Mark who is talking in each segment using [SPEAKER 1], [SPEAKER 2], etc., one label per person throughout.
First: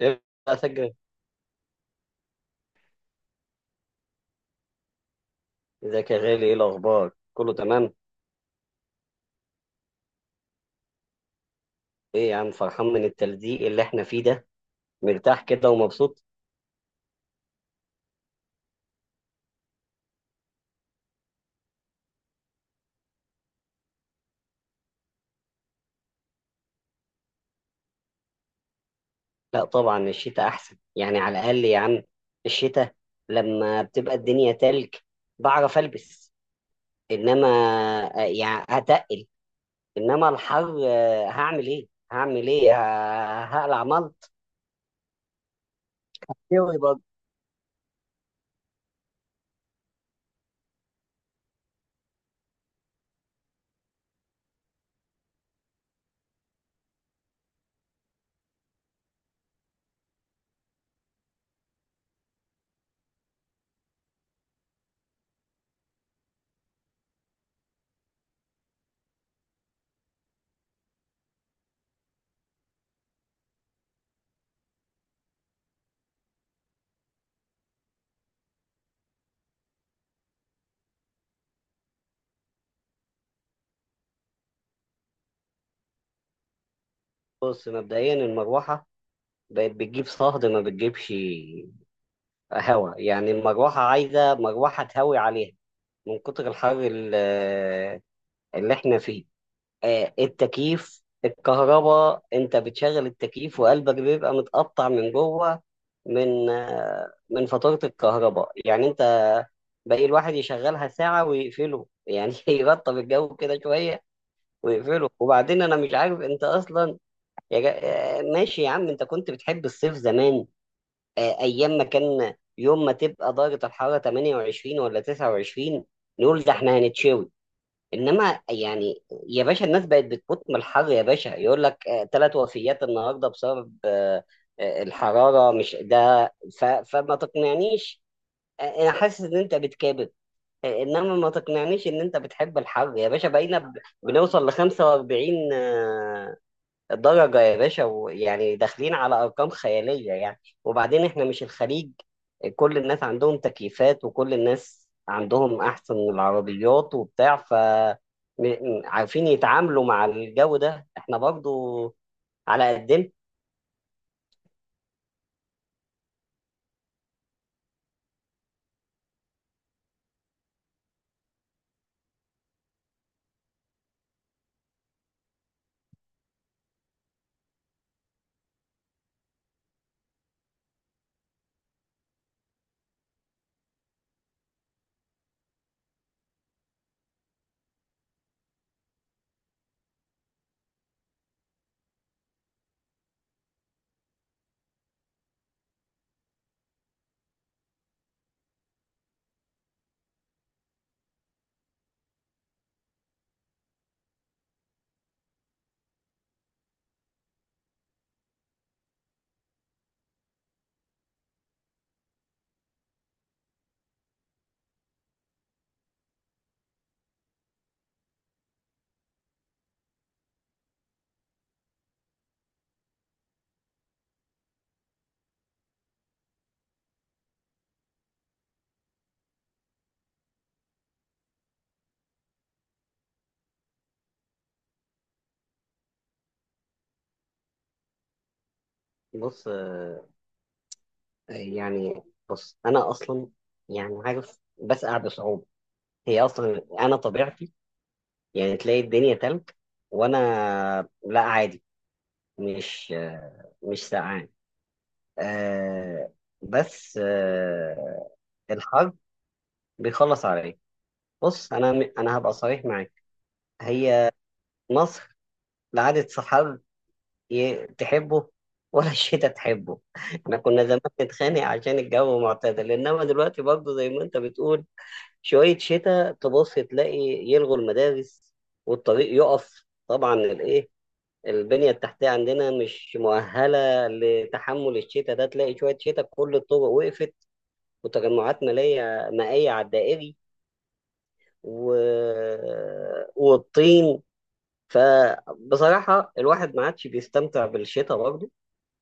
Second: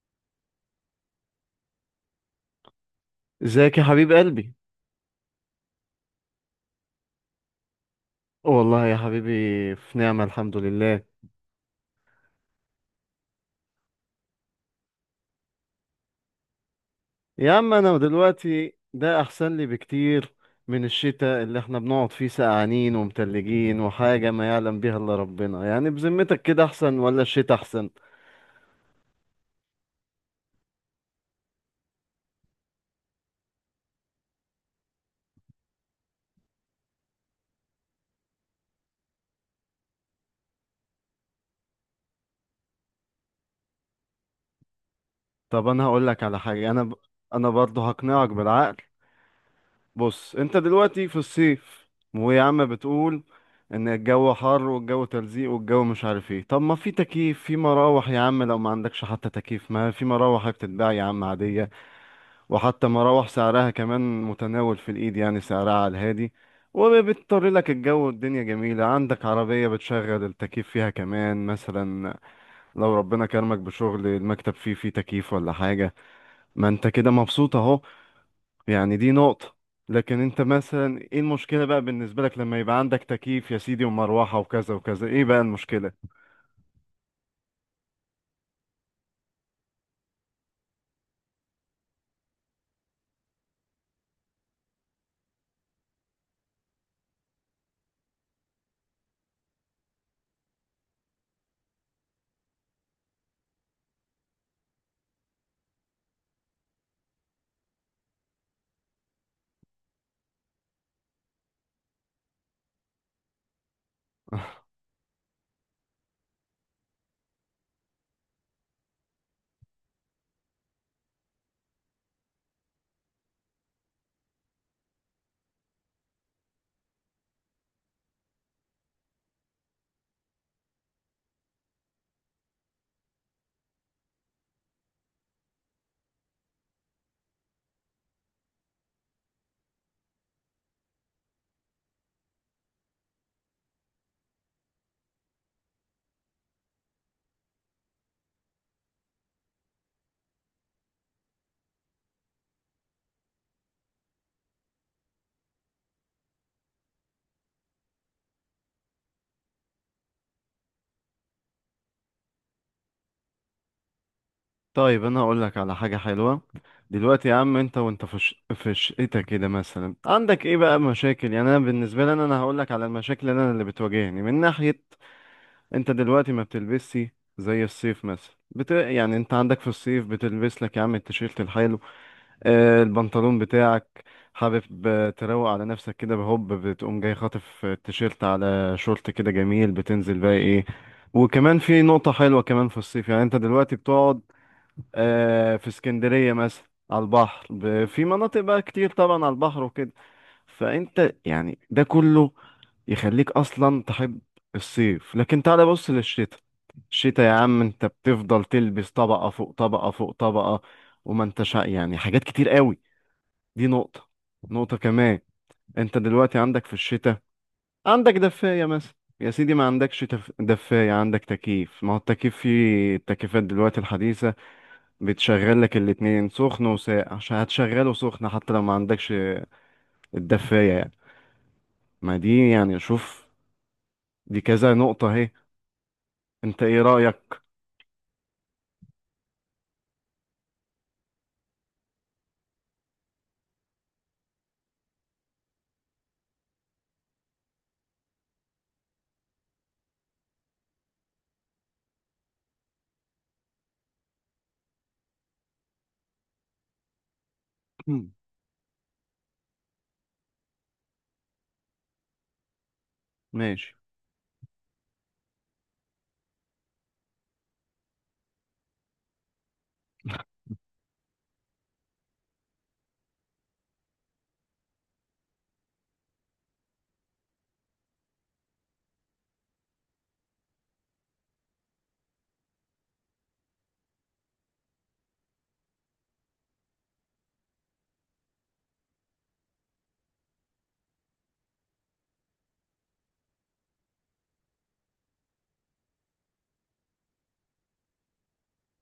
[SPEAKER 1] ايه، بقى اسجل.
[SPEAKER 2] ازيك يا حبيب قلبي.
[SPEAKER 1] ازيك يا غالي؟ ايه الاخبار، كله تمام؟
[SPEAKER 2] والله يا حبيبي، في نعمة الحمد لله.
[SPEAKER 1] ايه يا عم، فرحان من التلزيق اللي احنا فيه ده، مرتاح كده ومبسوط؟
[SPEAKER 2] يا عم انا دلوقتي ده احسن لي بكتير من الشتاء اللي احنا بنقعد فيه سقعانين ومتلجين وحاجة ما يعلم بيها الا ربنا، يعني بذمتك كده احسن ولا الشتاء احسن؟
[SPEAKER 1] لا طبعا الشتاء احسن، يعني على الاقل يا عم الشتاء لما بتبقى الدنيا تلج بعرف البس. انما يعني هتقل. انما الحر هعمل ايه، هعمل ايه، هقلع ملط.
[SPEAKER 2] طب انا هقول لك على حاجة،
[SPEAKER 1] ايه.
[SPEAKER 2] انا برضه هقنعك بالعقل. بص انت دلوقتي في الصيف ويا عم بتقول ان الجو حر والجو تلزيق والجو مش عارف ايه. طب ما في تكييف، في مراوح يا عم، لو ما عندكش حتى تكييف ما في مراوح بتتباع يا عم عادية. وحتى مراوح سعرها كمان متناول في الايد، يعني سعرها على الهادي. وبتطر لك الجو والدنيا جميلة، عندك عربية بتشغل التكييف فيها كمان مثلا. لو ربنا كرمك بشغل المكتب فيه تكييف ولا حاجة. ما انت كده مبسوط اهو. يعني دي نقطة. لكن انت مثلا ايه المشكلة بقى بالنسبة لك لما يبقى عندك تكييف يا سيدي ومروحة وكذا وكذا، ايه بقى المشكلة؟
[SPEAKER 1] بص، مبدئيا المروحه بقت بتجيب صهد، ما بتجيبش هوا. يعني المروحة عايزة مروحة تهوي عليها من كتر الحر اللي احنا فيه. التكييف، الكهرباء انت بتشغل التكييف وقلبك بيبقى متقطع من جوه، من فاتورة الكهرباء يعني. انت باقي الواحد يشغلها ساعة ويقفله يعني يرطب الجو كده شوية ويقفله. وبعدين انا مش عارف انت اصلا يا جا... ماشي يا عم، انت كنت بتحب الصيف زمان. ايام ما كان يوم ما تبقى درجه الحراره 28 ولا 29 نقول ده احنا هنتشوي. انما يعني يا باشا الناس بقت بتموت من الحر، يا باشا يقول لك 3 وفيات النهارده بسبب الحراره، مش ده. فما تقنعنيش. انا حاسس ان انت بتكابر. انما ما تقنعنيش ان انت بتحب الحر يا باشا. بقينا بنوصل ل 45 الدرجة يا باشا، ويعني داخلين على أرقام خيالية. يعني وبعدين إحنا مش الخليج، كل الناس عندهم تكييفات وكل الناس عندهم أحسن العربيات وبتاع. ف عارفين يتعاملوا مع الجو ده، إحنا برضو على قدنا.
[SPEAKER 2] طيب انا هقول لك على حاجة حلوة. دلوقتي يا عم انت وانت في في شقتك كده مثلا عندك ايه بقى مشاكل، يعني انا بالنسبة لي أنا هقول لك على المشاكل اللي انا اللي بتواجهني من ناحية. انت دلوقتي ما بتلبسي زي الصيف مثلا، يعني انت عندك في الصيف بتلبس لك يا عم التيشيرت الحلو، البنطلون بتاعك، حابب تروق على نفسك كده بهوب، بتقوم جاي خاطف التيشيرت على شورت كده جميل، بتنزل بقى ايه. وكمان في نقطة حلوة كمان في الصيف، يعني انت دلوقتي بتقعد في اسكندرية مثلا على البحر، في مناطق بقى كتير طبعا على البحر وكده. فانت يعني ده كله يخليك اصلا تحب الصيف. لكن تعالى بص للشتاء. الشتاء يا عم انت بتفضل تلبس طبقة فوق طبقة فوق طبقة، وما انتش يعني حاجات كتير قوي. دي نقطة. نقطة كمان، انت دلوقتي عندك في الشتاء، عندك دفاية مثلا، يا سيدي ما عندكش دفاية، عندك تكييف، ما هو التكييف في التكييفات دلوقتي الحديثة بتشغل لك الاتنين سخن وساقع، عشان هتشغله سخن حتى لو ما عندكش الدفاية يعني. ما دي يعني شوف، دي كذا نقطة اهي، انت ايه رأيك؟
[SPEAKER 1] بص يعني، بص أنا أصلا يعني عارف بسقع بصعوبة. هي أصلا أنا طبيعتي، يعني تلاقي الدنيا تلج وأنا لا عادي، مش مش سقعان. آه بس
[SPEAKER 2] مم.
[SPEAKER 1] الحظ بيخلص عليا. بص انا، انا هبقى صريح معاك،
[SPEAKER 2] ماشي.
[SPEAKER 1] هي مصر لا عادت صحاب تحبه ولا الشتاء تحبه. احنا كنا زمان نتخانق عشان الجو معتدل، انما دلوقتي برضه زي ما انت بتقول شوية شتاء تبص تلاقي يلغوا المدارس والطريق يقف. طبعا الايه، البنية التحتية عندنا مش مؤهلة لتحمل الشتاء ده. تلاقي شوية شتاء كل الطرق وقفت، وتجمعات مالية مائية على الدائري و... والطين. فبصراحة الواحد ما عادش بيستمتع بالشتاء برضه.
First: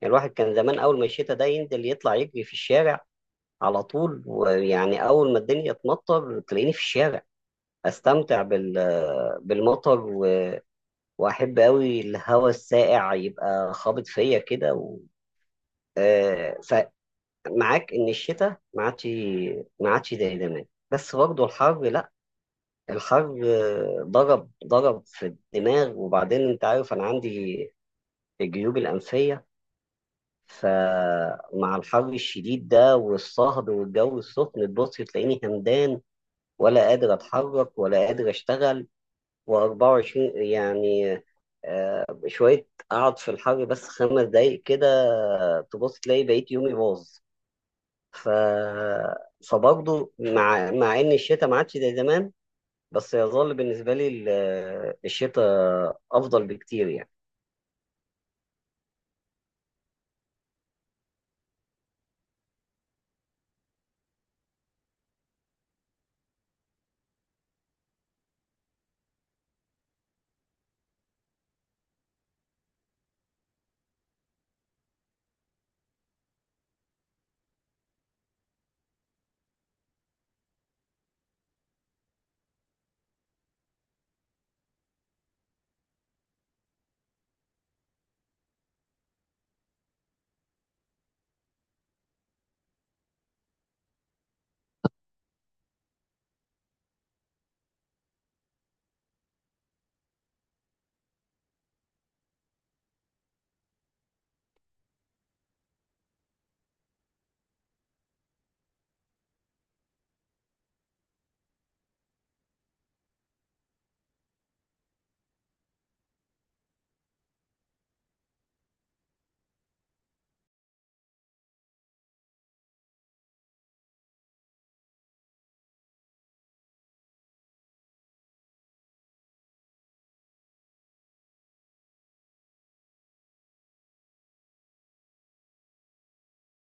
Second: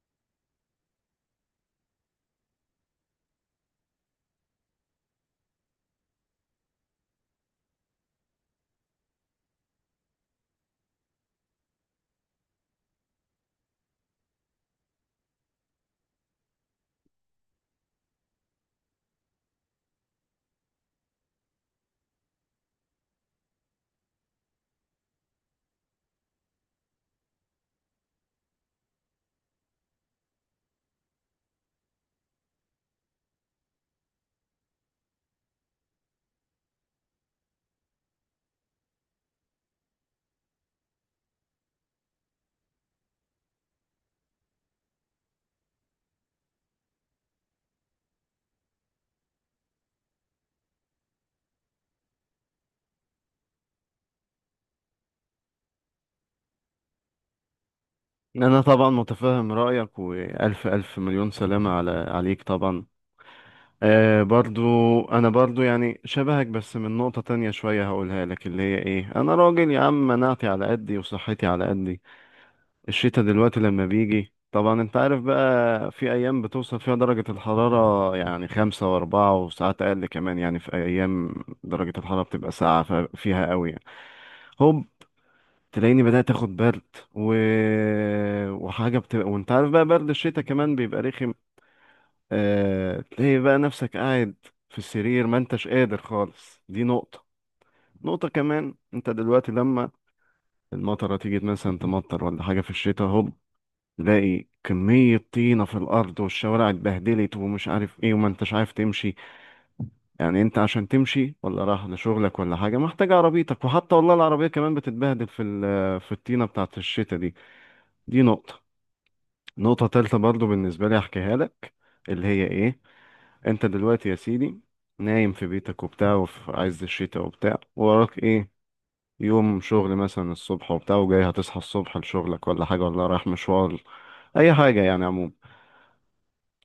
[SPEAKER 1] يعني الواحد كان زمان أول ما الشتاء ده ينزل يطلع يجري في الشارع على طول، ويعني أول ما الدنيا تمطر تلاقيني في الشارع أستمتع بالمطر، وأحب أوي الهواء الساقع يبقى خابط فيا كده و... آه، فمعاك إن الشتاء ما عادش زي زمان. بس برضه الحر لا. الحر ضرب ضرب في الدماغ. وبعدين انت عارف انا عندي الجيوب الانفيه، فمع الحر الشديد ده والصهد والجو السخن تبص تلاقيني همدان، ولا قادر اتحرك ولا قادر اشتغل و24 يعني. شويه اقعد في الحر بس 5 دقايق كده تبص تلاقي بقيت يومي باظ. ف فبرضه مع ان الشتاء ما عادش زي زمان، بس يظل بالنسبة لي الشتاء أفضل بكتير يعني.
[SPEAKER 2] انا طبعا متفهم رايك، والف الف مليون سلامه على عليك طبعا. آه برضو، انا برضو يعني شبهك، بس من نقطه تانية شويه هقولها لك، اللي هي ايه، انا راجل يا عم مناعتي على قدي وصحتي على قدي. الشتا دلوقتي لما بيجي طبعا انت عارف، بقى في ايام بتوصل فيها درجه الحراره يعني 5 واربعة وساعات اقل كمان، يعني في ايام درجه الحراره بتبقى ساقعه فيها قوي يعني. هوب، تلاقيني بدأت اخد برد، و... وحاجة بتبقى، وانت عارف بقى برد الشتاء كمان بيبقى رخم. تلاقي بقى نفسك قاعد في السرير ما انتش قادر خالص. دي نقطة. نقطة كمان، انت دلوقتي لما المطرة تيجي مثلا تمطر ولا حاجة في الشتاء، هوب تلاقي كمية طينة في الأرض والشوارع اتبهدلت ومش عارف ايه، وما انتش عارف تمشي. يعني انت عشان تمشي ولا رايح لشغلك ولا حاجة محتاج عربيتك، وحتى والله العربية كمان بتتبهدل في الطينة بتاعت الشتاء دي. دي نقطة. نقطة تالتة برضو بالنسبة لي أحكيها لك، اللي هي إيه، أنت دلوقتي يا سيدي نايم في بيتك وبتاع وفي عز الشتاء وبتاع، وراك إيه، يوم شغل مثلا الصبح وبتاع، وجاي هتصحى الصبح لشغلك ولا حاجة ولا رايح مشوار، أي حاجة يعني عموما.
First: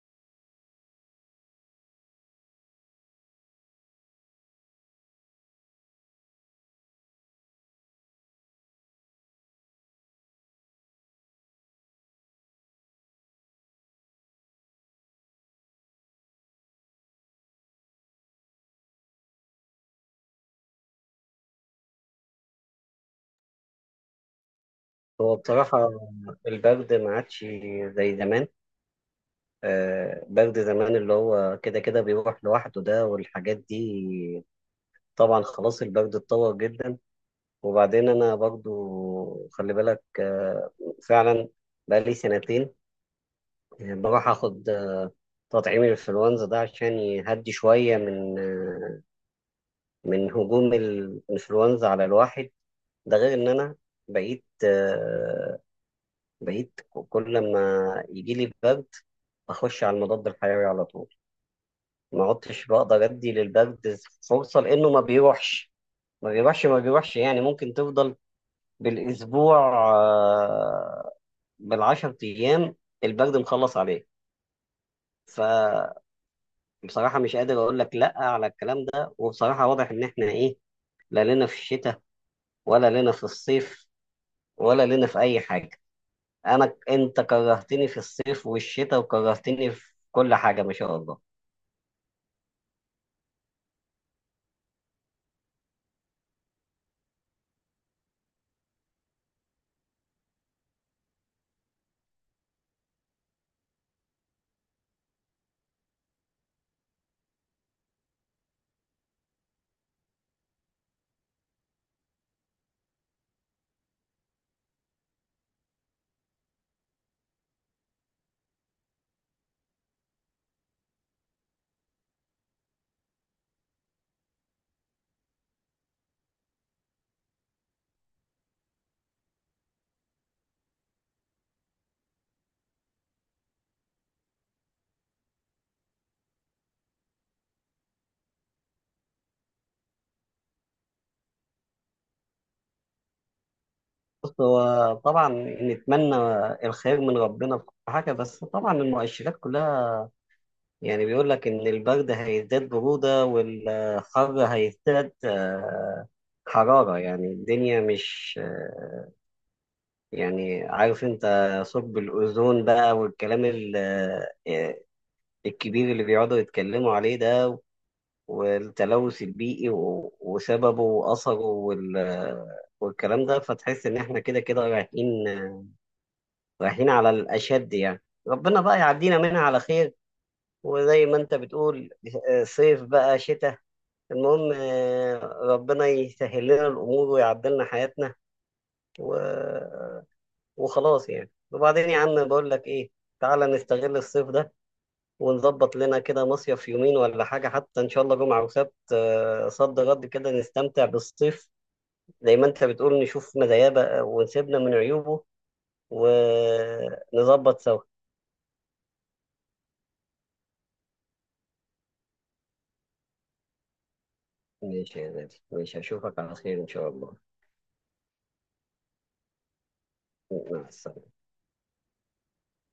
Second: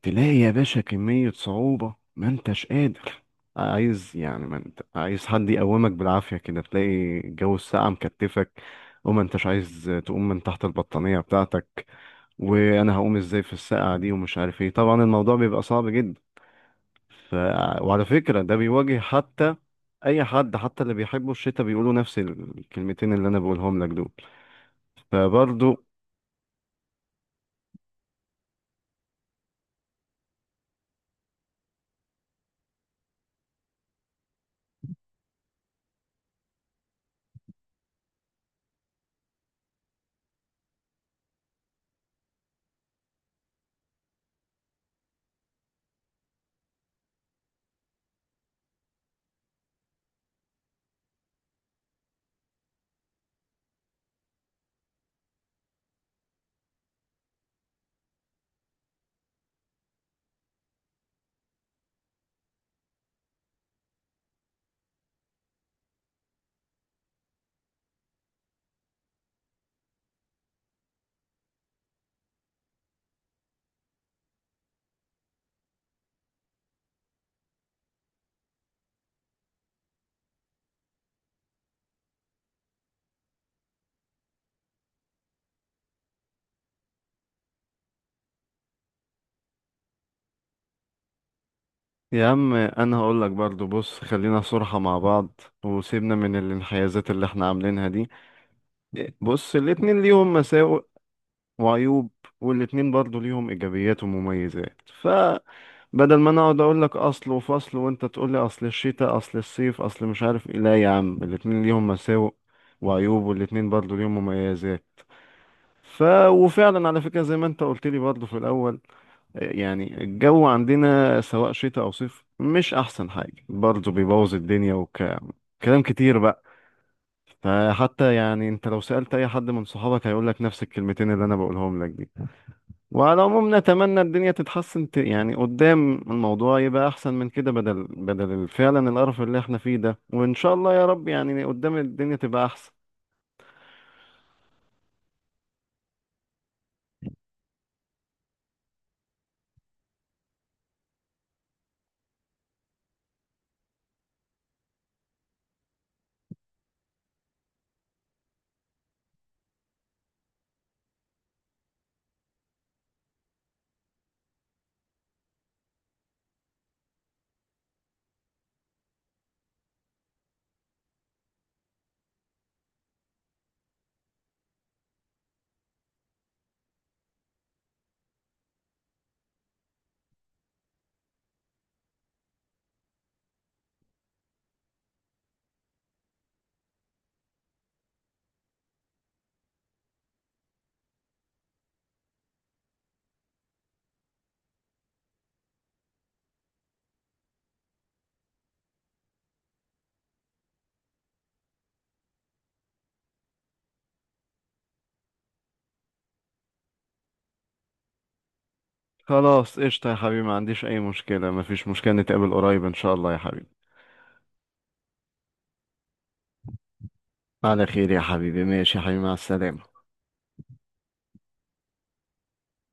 [SPEAKER 2] تلاقي يا باشا كمية صعوبة ما انتش قادر، عايز يعني ما انت عايز حد يقومك بالعافية كده، تلاقي جو الساعة مكتفك وما انتش عايز تقوم من تحت البطانية بتاعتك، وانا هقوم ازاي في الساعة دي ومش عارف ايه، طبعا الموضوع بيبقى صعب جدا. ف... وعلى فكرة ده بيواجه حتى اي حد حتى اللي بيحبوا الشتاء بيقولوا نفس الكلمتين اللي انا بقولهم لك دول،
[SPEAKER 1] هو
[SPEAKER 2] فبرضه.
[SPEAKER 1] بصراحة البرد ما عادش زي زمان. برد زمان اللي هو كده كده بيروح لوحده ده والحاجات دي. طبعا خلاص البرد اتطور جدا. وبعدين أنا برضو خلي بالك، فعلا بقالي سنتين بروح أخد تطعيم الإنفلونزا ده، عشان يهدي شوية من من هجوم الانفلونزا على الواحد. ده غير ان انا بقيت آه، بقيت كل ما يجي لي برد اخش على المضاد الحيوي على طول. ما عدتش بقدر ادي للبرد فرصه، لانه ما بيروحش ما بيروحش. يعني ممكن تفضل بالاسبوع، آه، بالعشر ايام البرد مخلص عليه. فبصراحه مش قادر اقول لك لا على الكلام ده، وبصراحه واضح ان احنا ايه، لا لنا في الشتاء ولا لنا في الصيف ولا لينا في اي حاجه. انا انت كرهتني في الصيف والشتاء وكرهتني في كل حاجه ما شاء الله.
[SPEAKER 2] يا عم انا هقول لك برضو، بص خلينا صراحة مع بعض وسيبنا من الانحيازات اللي احنا عاملينها دي. بص الاتنين ليهم مساوئ وعيوب، والاتنين برضو ليهم ايجابيات ومميزات. فبدل ما انا اقعد اقول لك اصل وفصل وانت تقول لي اصل الشتاء اصل الصيف اصل مش عارف ايه، لا يا عم الاتنين ليهم مساوئ وعيوب، والاتنين برضو ليهم مميزات. ف وفعلا على فكرة زي ما انت قلت لي برضو في الاول، يعني الجو عندنا سواء شتاء أو صيف مش أحسن حاجة، برضه بيبوظ الدنيا وكلام كلام كتير بقى. فحتى يعني أنت لو سألت أي حد من صحابك هيقول لك نفس الكلمتين اللي أنا بقولهم لك دي. وعلى العموم نتمنى الدنيا تتحسن، يعني قدام الموضوع يبقى أحسن من كده، بدل فعلا القرف اللي إحنا فيه ده، وإن شاء الله يا رب يعني قدام الدنيا تبقى أحسن.
[SPEAKER 1] بص هو طبعا نتمنى الخير من ربنا في كل حاجه، بس طبعا المؤشرات كلها يعني بيقول لك ان البرد هيزداد بروده والحر هيزداد حراره. يعني الدنيا مش يعني عارف انت، ثقب الاوزون بقى والكلام آه، الكبير اللي بيقعدوا يتكلموا عليه ده، والتلوث البيئي وسببه وأثره والكلام ده. فتحس إن إحنا كده كده رايحين على الأشد يعني. ربنا بقى يعدينا منها على خير. وزي ما أنت بتقول صيف بقى شتاء، المهم ربنا يسهل لنا الأمور ويعدلنا حياتنا و... وخلاص يعني. وبعدين يا عم بقول لك إيه، تعالى نستغل الصيف ده ونظبط لنا كده مصيف يومين ولا حاجة، حتى إن شاء الله جمعة وسبت صد غد كده نستمتع بالصيف. زي ما أنت بتقول نشوف مزاياه بقى ونسيبنا من عيوبه ونظبط سوا.
[SPEAKER 2] خلاص قشطة يا حبيبي، ما عنديش أي مشكلة، ما فيش مشكلة، نتقابل قريب إن شاء الله يا حبيبي.
[SPEAKER 1] ماشي يا غالي، ماشي أشوفك على خير إن شاء الله.
[SPEAKER 2] على خير يا حبيبي، ماشي يا حبيبي، مع السلامة.
[SPEAKER 1] مع السلامة.